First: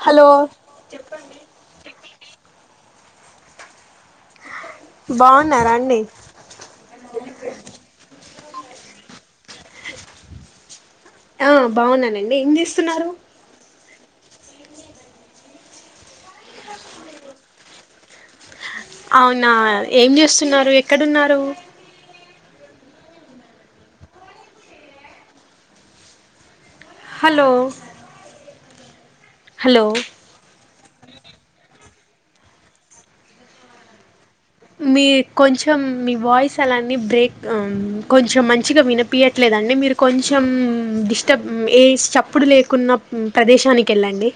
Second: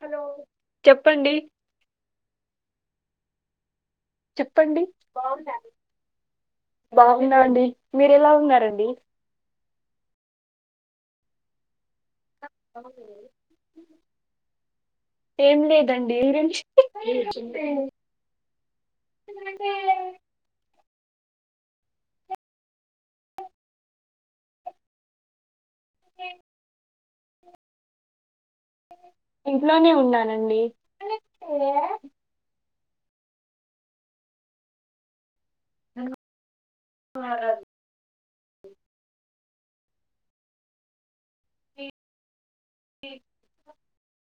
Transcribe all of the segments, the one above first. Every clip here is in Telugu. హలో చెప్పండి చెప్పండి బాగు నారా బాగున్నారా అండి బాగున్నాండి మీర ఎలా ఉన్నారు రండి ఆ బాగున్నానండి ఏం చేస్తున్నారు ఏం లేదండి [unintelligible] అవునా ఏం చేస్తున్నారు ఎక్కడున్నారు ఇ హలో హలో ఇంట్లోనే ఉన్నానండి మీ కొంచెం మీ వాయిస్ అలాన్నీ బ్రేక్ ఉమ్ కొంచెం మంచిగా వినపియట్లేదండి మీరు కొంచెం డిస్టబ్ ఏ చప్పుడు లే కున్న ప్రదేశానికేళ్ళండి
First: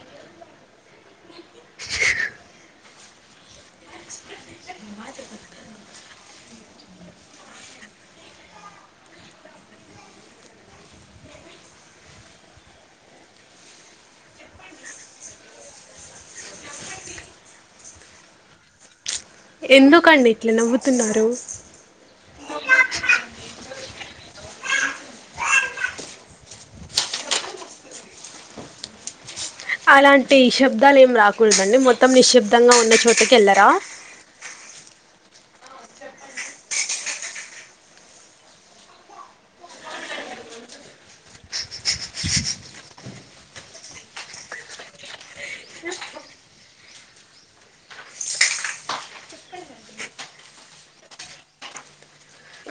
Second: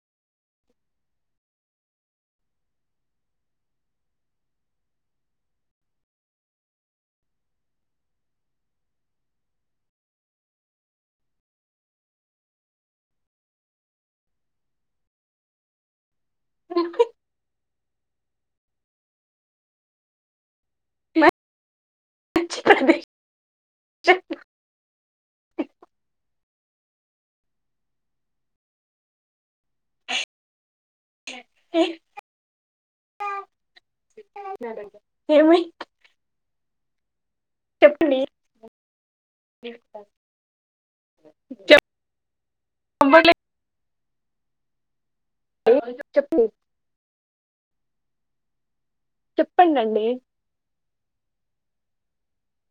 ఎందుకండి ఇట్ల నవ్వుతున్నారు చెప్ అలాంటి శబ్ ద్దాలు ఏం రాకూడదండి మొత్తం నిశ్శిబ్దంగా ఉన్న చోటుకేళ్ళరా ఏమి చెప్పండి చెప్ నంబర్లే చెప్పు చెప్పండండి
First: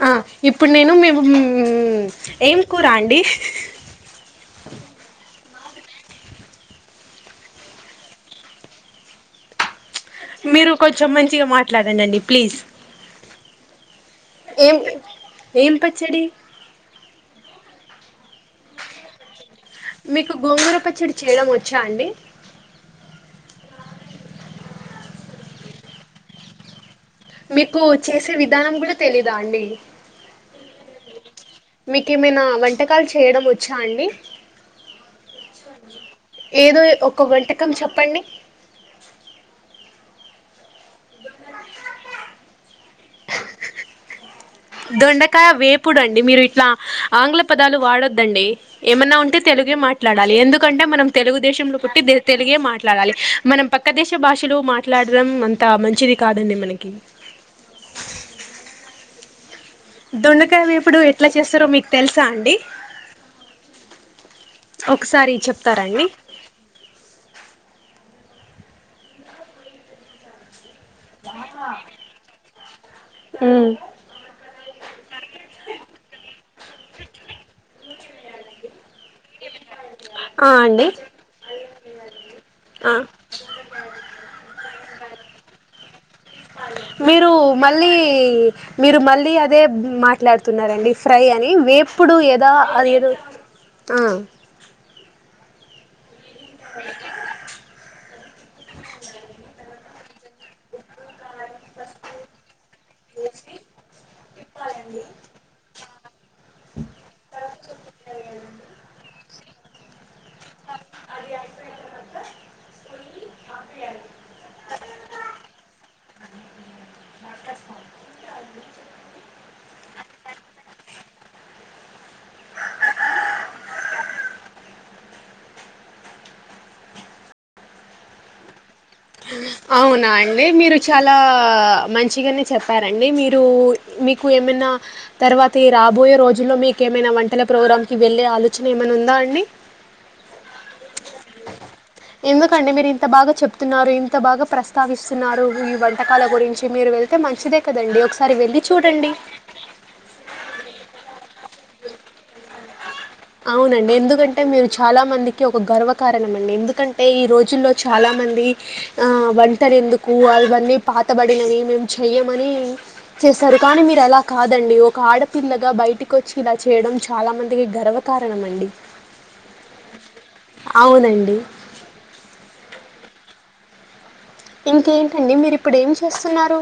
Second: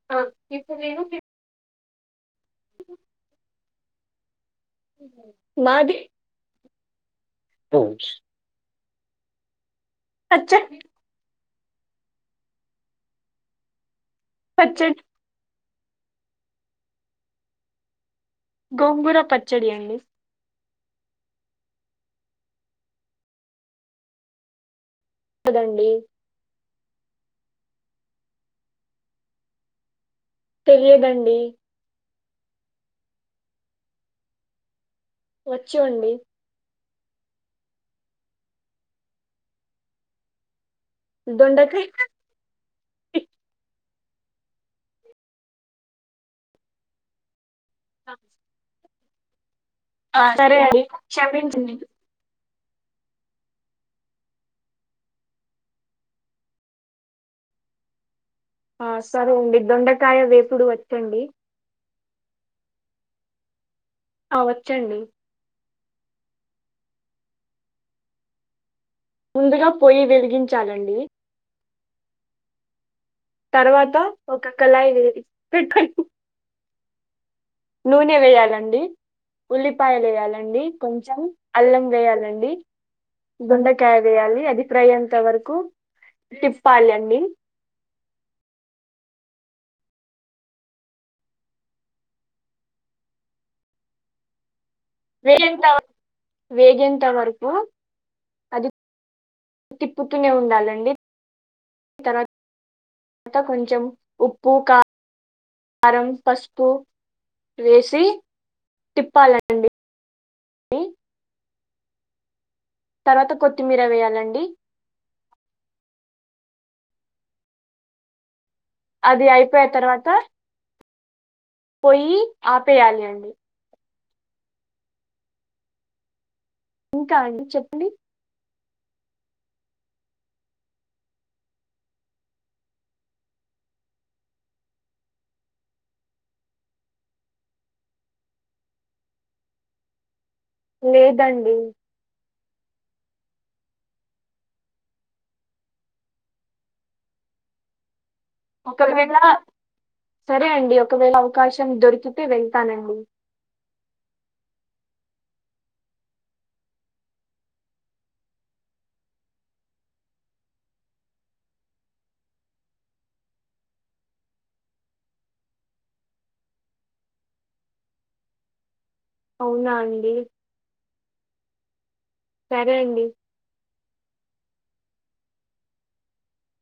ఆ ఇప్పుడు నేను మేము ఊమ్ ఏం కూరా అండి మాది రోడ్స్ మీరు కొంచెం మంచిగ మాట్లాడండండి ప్లీజ్. ఏం పచ్చడి ఏం పచ్చడి? గోంగూర పత్ మీకు గోంగూర పచ్చడి చేయడం వచ్చా అండి? కదండి మీకు చేసే విధానం గూడా తెలీదా అండి? తెలియదండి మీకెమైనా వంటకాలు చేయడం ఒచ్చా అండి? వచ్చండి ఏదో ఒక వంటకం చెప్పండి? దొండకాయ్ దొండకాయ వేపుడండి మీరు ఇట్లా ఆంగ్ల పదాలు వాడొద్దండి. ఏమన్నా ఉంటే తెలుగే ఆ మాట్లాడాలి, సరే అండి ఎందుకంటే మనం క్షమించండి తెలుగుదేశంలో పుట్టి, బె తెలుగే మాట్లాడాలి మనం పక్క దేశ భాషలు మాట్లాడదం అంత మంచిది కాదండి మనకి. [unintelligible] ఆ సరే అండి దొండకాయ వేపుడు ఎట్ల చేస్తరో మీకు తెలుసా అండి? ఆ వచ్చండి తరండి ముందుగా పోయి వెలిగించాలండి తర్వాత ఒక కళయి వేడి పెట్కొని [unintelligible] నూనె వేయాలండి ఉల్లిపాయలు ఆ ఏయాలండి అండి కొంచెం అల్లం వేయాలండి ఆ దొండకాయవేయాలి అది ఫ్రై అంత వరకు తిప్పాలండి మీరూ మళ్ళీ మీరు మళ్ళీ అదే మాట్లాడుతున్నారండి. ఫ్రై అని వేప్పుడు ఏదా అదేదో? ఆ వేగంత వరకు అది అ [unintelligible] తిప్పుతూనే ఉండాలండి తర్వాత త కొంచెం ఉప్పు క కారం పసుపు వేసి తిప్పాలండి అది అది తర్వాత కొత్తిమీర వేయాలండి నాటస్త అ అది అయిపోయే తర్వాత పోయి ఆపేయాలి అండి ఇంకా అండి చెప్పండి? అవునా అండి మీరు చాలా మంచిగనే చెప్పారండి. మీరూ మీకు ఎప్ ఏమన్నా తర్వాతీ రాబోయే రోజుల్లో మీకేమైనా వంటల ప్రోగ్రాం కి వెళ్ళే ఆలోచనేమనుందా అండి? లేదండి ఎందుకండీ మీరు ఇంత బాగా చెప్తున్నారు. ఇ అంత బాగా ప్రస్తావిస్తున్నారు, ఈ వంటకాల గురించి మీరు వెళ్తే మంచిదే కదండి. ఒకసా వెళ్ళి చూడండి ఒకవేళ సరే అండి ఒకవేళ అవకాశం దొరికితే వెళ్తానండి అవునండి ఎందుకంటే మీరు చాలామందికి ఒక గర్వకారణమండి. ఎందుకంటే ఈ రోజుల్లో చాలామంది ఆ వంటరెందుకు అవన్నీ పాతబడినవి మేము చెయ్యమని చేస్తారు కానీ మీర్ ఒకప్పుడు అలా కాదండి ఒక ఆడపిల్లగా బయటికి వచ్చి ఇలా చేయడం చాలా మందికి గర్వకారణం అండి. అవునా అండి ఉ సరే అండి. ఇంకేంటండి మీరు ఇప్పుడు ఏం చేస్తున్నారు.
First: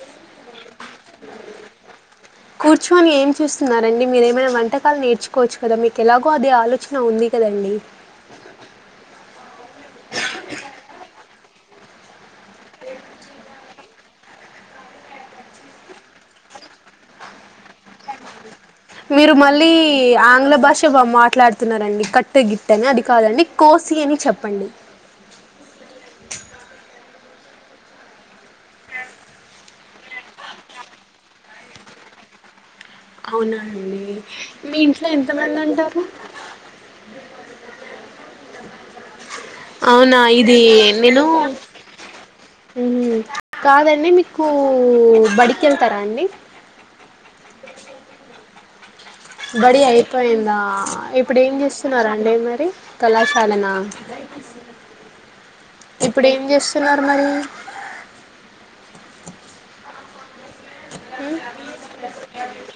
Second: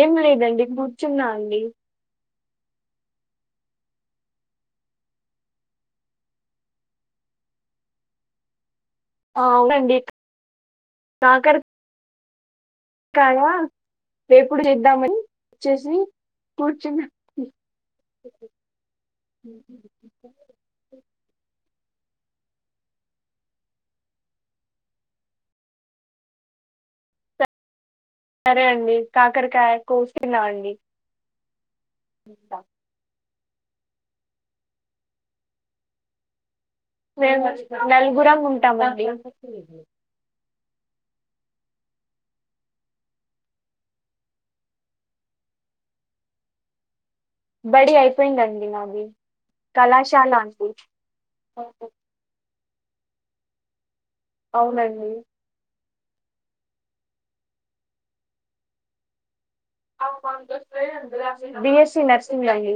ఏం లేదండి కూర్చున్నా అండి. కూర్చోని ఏం చూస్తున్నారండి మీరు ఏమైనా వంటకాలు నేర్చుకోవచ్చు కదా మీకు ఎలాగో అదే ఆలోచన ఉంది. కదండి ఆ అవునండి కాకర కాయా వేపుడు చేద్దామని చూసి కూర్చున్నా. మీరు మళ్ళీ ఆంగ్ల భాష బ మాట్లాడ స్తున్నారండి కట్టు గిట్టు అని అది కాదండి కోసి అని చెప్పండి. సరే అండి కాకరకాయ కోసి తిన్నాంఅండి. ఇంతా అవునండి మీ ఇంట్లో ఎంత మంది ఉంటారు. మేము నలుగురం ఉంటామండి. దీ నిలువు ఉమ్మ్ కాదండి మీకు బడికి వెళ్తారా అండి. బడి అయిపోయిందండి నాది. బడి కళాశాల అయిపోయిందా అండి ఇప్పుడు ఏం చేస్తున్నరండి మరి కళాశాలన. అవునండి ఇప్పుడు ఏం చేస్తున్నారు మరి. బిఎస్సీ నర్సింగ్ అండి.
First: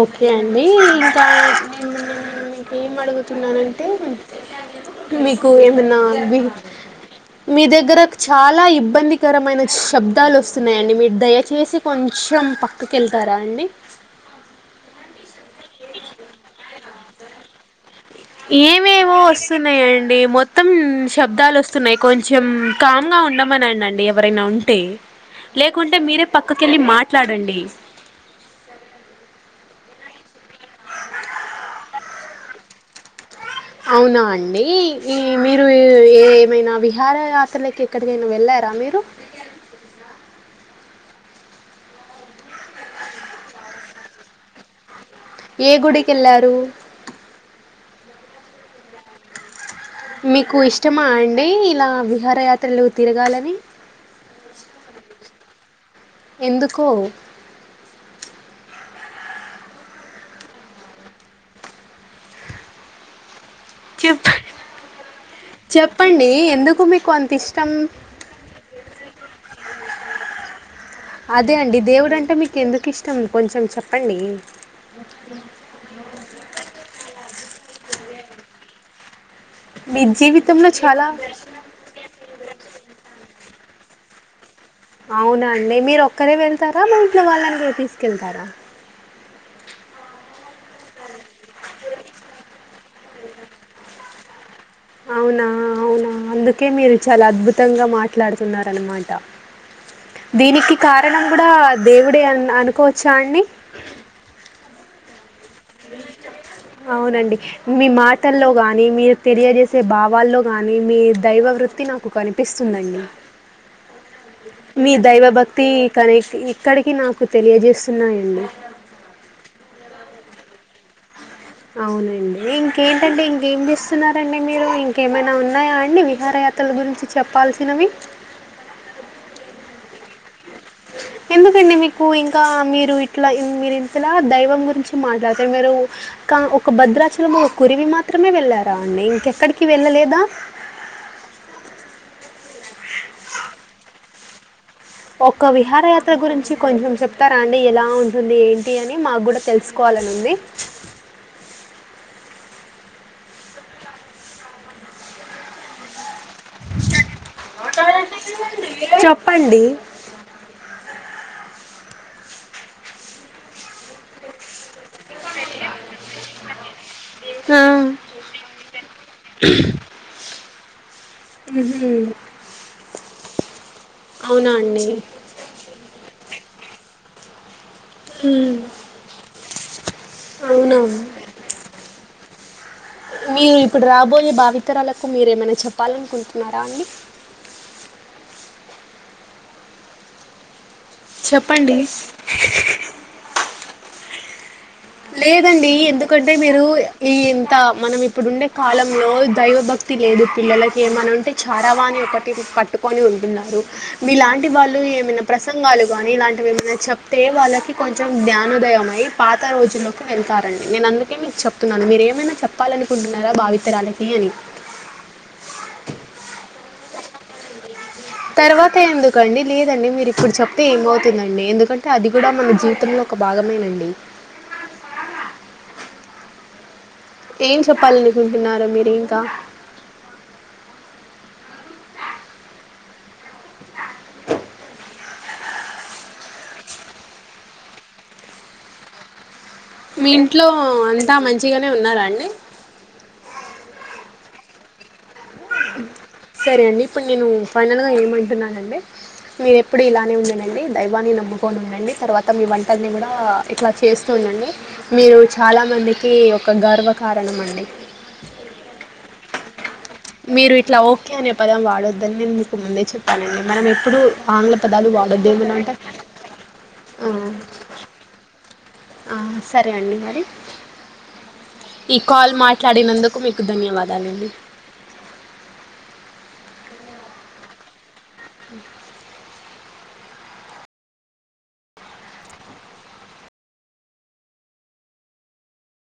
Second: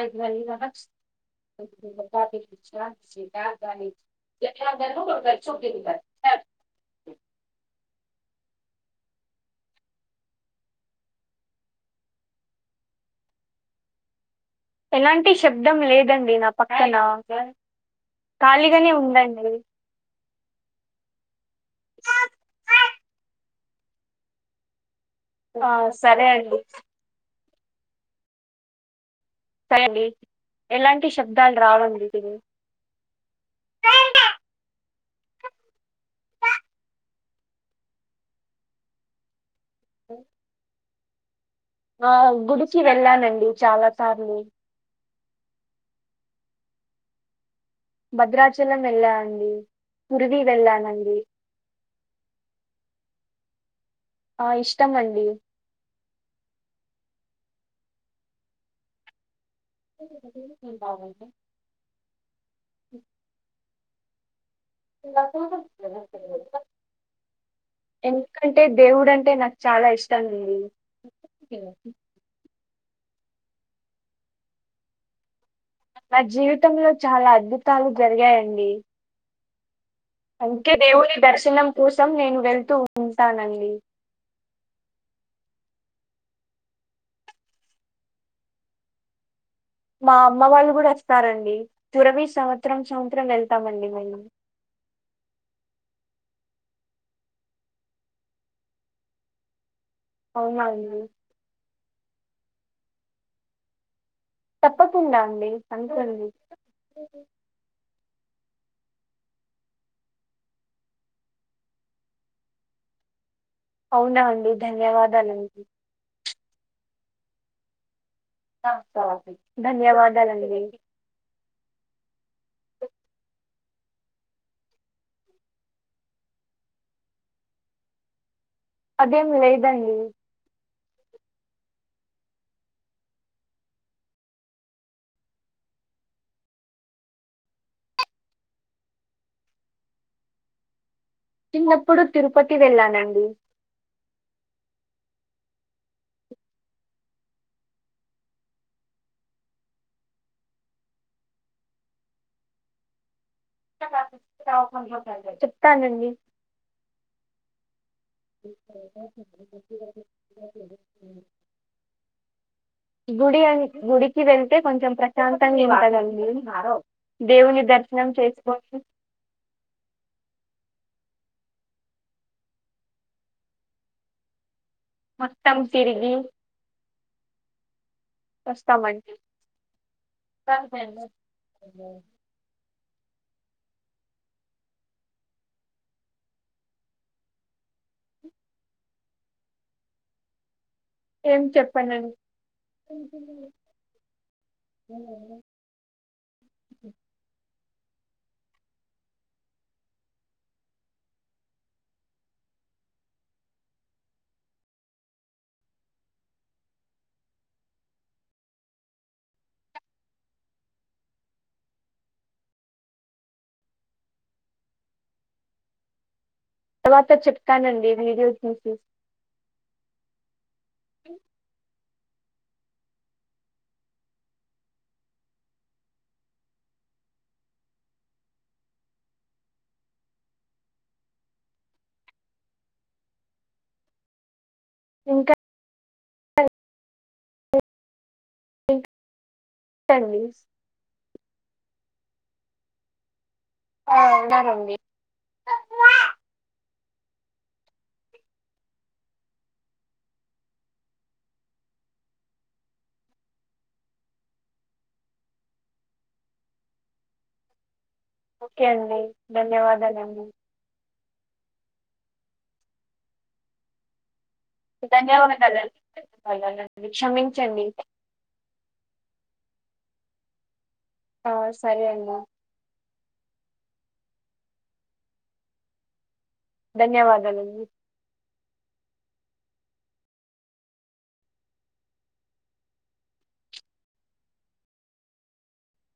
ఓకే అండి ఇంకా నేను ఏం అడుగుతున్నానంటే మీకు ఏమనా దిగు మీదగ్గర చాలా ఇబ్బందికరమైన శబ్దాలు వస్తున్నాయండి మీరు దయచేసి కొంచెం పక్కకెళ్తారా. కదా అండి. ఎలాంటి శబ్దం లేదండి నా పక్కన. ఖాళీగానే ఏమేమో ఉందండి వస్తున్నాయండి మొత్తం శబ్దాలు వస్తున్నాయ్ కొంచెం కామ్ గా ఉండం మనన్నండి ఎవరైనా ఉంటే ఆ లేకుంటే మీరే సరే అండి పక్కకెళ్ళి మాట్లాడండి. సరే అండి ఎలాంటి శబ్దాలు రావండి ఇదిగో అవునా అండి ఈ మీరు ఏ ఏమైనా విహార యాత్రలకి ఎక్కడికైనా వెళ్ళా రా మీరు ఉ ఆ గుడికి వెళ్ళానండి చాలా సార్లు. ఏ గుడికెళ్ళారు. భద్రాచలం వెళ్ళా అండి. పురివి మీకు ఇష్టమా వెళ్ళానండి అండి ఇలా విహారయాత్రలు తిరగాలని. ఆ ఇష్టం అండి. ఎందుకూ [unintelligible] బాగుంటే చెప్పా [unintelligible] చెప్పండి ఎందుకు మీకు అంత ఇష్టం. ఎందుకంటే దేవుడు అంటే నాకు చాలా ఇష్టంగుంది. అదే అండి దేవుడంటే మీకు ఎందుకు ఇష్టం కొంచెం చెప్పండి. నా జీవితంలో చాలా అద్భుతాలు జరిగాయండి. మీ జీవితంలో అందుకే చాలా దేవుని దర్శనం కోసం నేను వెళ్తూ ఉంటానండి. అవునా అండి మీరొక్కరే వెళ్తారా మీ ఇంట్లో వాళ్ళని కూడ తీసుకెళ్తారా. మా అమ్మ వాళ్ళు కూడా వస్తారండి తురవి సంవత్సరం సంవత్సరం వెళ్తామండి మేము. అవునా అవునా అందుకే మీరు చాలా అద్భుతంగా మాట్లాడుతున్నారనమాట అవునా దీనికి అండి కారణం కూడా దేవుడే అ అనుకోవచ్చా అడి తప్పకుండా అండి అంతే అండి అవునండి మీ మాటల్లో గాని మీరు తెలియజేసే భావాల్లో గాని మీ దైవ వృత్తి నాకు కనిపిస్తుందండి అవునా అండి మీ దైవ ధన్యవాదాలండి భక్తి కన ఇక్కడికి నాకు తెలియజేస్తున్నాయి ధన్యవాదలండీ మీ అవునండి ఇంకేంటంటే ఇంకేంపిస్తున్నారండి మీరు ఇంకేమైనా ఉన్నాయా అండి విహార అతలు గురించి చెప్పాల్సినవి అదేం లేదండి ఎందుకండి మీకు ఇంకా మీరు ఇట్లా మీరు ఇంతల దైవం గురించి మాట్లాడుతున్నరు మీరు కా ఒక భద్రాచలంలో కురివి మాత్రమే వెళ్ళారా అండి ఇంకెక్కడికి వెళ్ళలేదా [unintelligible] వప్పుడు తిరుపతి వెళ్ళానండి ఒక విహార యాత్ర గురించి కొంచెం చెప్తారా అండి ఎలా ఉంటుంది ఏంటి అని మాకు కూడా తెలుసుకోవ లనుంది చెప్తానండి [unintelligible] చెప్పండి [unintelligible] గుడి అం గుడికివేల్ తే కొంచెం ప్రశాంతంగా ఉంటదండి ఆ దేవుని దర్శనం చేసుకొని ఉహు అవునా అండి మత్తం తిరిగి వోస్తమండి అవునవును [unintelligible] మీరు ఇప్పుడు రాబోయే భావితరాలకు మీరేమైనా చెప్పాలనుకుంటున్నారా అండి ఏం చెప్పండి చెప్పనం లేదండి ఎందుకంటే మీరు ఈ ఇంత మనం ఇప్పుడుండే కాలంలో దైవభక్తి లేదు పిల్లలకి ఏమనంటే చడావాని ఒకటి కట్టు కోని ఉంటున్నారు మీలాంటి వాళ్ళు ఏమైనా ప్రసంగాలు గనీ ఇలాంటివి ఏమైనా చెప్తే వాళ్ళకి కొంచెం జ్ఞానోదయమై పాత రోజ్ విలోకి వెళ్తారండి నేను అందుకే మీకు చెప్తున్నాను మీరు ఏమైనా చెప్పాలనుకుంటున్నారా భావితరాలికి అని తర్వాత చెప్తానండి వీడియో చూసి తర్వాత ఎందుకండి లేదండి మీరు ఇప్పుడు చెప్తే ఏమతుందండి ఎందుకంటే తే అది కూడా మన జీవితంలో ఒక భాగమేనండి ఏం చెప్పాలనుకుంటున్నారు మీరు ఇంకా [inaudible] ఇంకా [unintelligible] మీ అండి ఇంట్లో అంత మంచిగనే ఉన్నరా అండి ఆ ఉన్నారండి సరే అండి ఇప్పుడు నేను ఫైనల్గా ఏమంటున్నానండే మీరేప్పుడు ఇలానే ఉండండండి దైవాన్ని నమ్ముకొని ఉండండి తర్వాత మీ వంటల్ని కూడా ఆ ఇట్లా చేస్త్ అండి మీరు చాలా మందికి ఒక గర్వ కారణం అండి ఓకే అండి ధన్యవాదాల్ మీరు ఇట్ల ఓకే అనే పదం వాడొద్దని నేను మీకు ముందే చెప్పానండి మనం ఎప్పుడు ఆంగ్ల పదాలు వాడద్దేమన్న అంటే ధన్యవాదాలండి ఆ క్షమించండి ఆ సరే అండి మరి ఆ సరే ఈ అండి కాల్ మాట్లాడినందు మీకు ధన్యవాదాలండి ధన్యవాదలండి [unintelligible]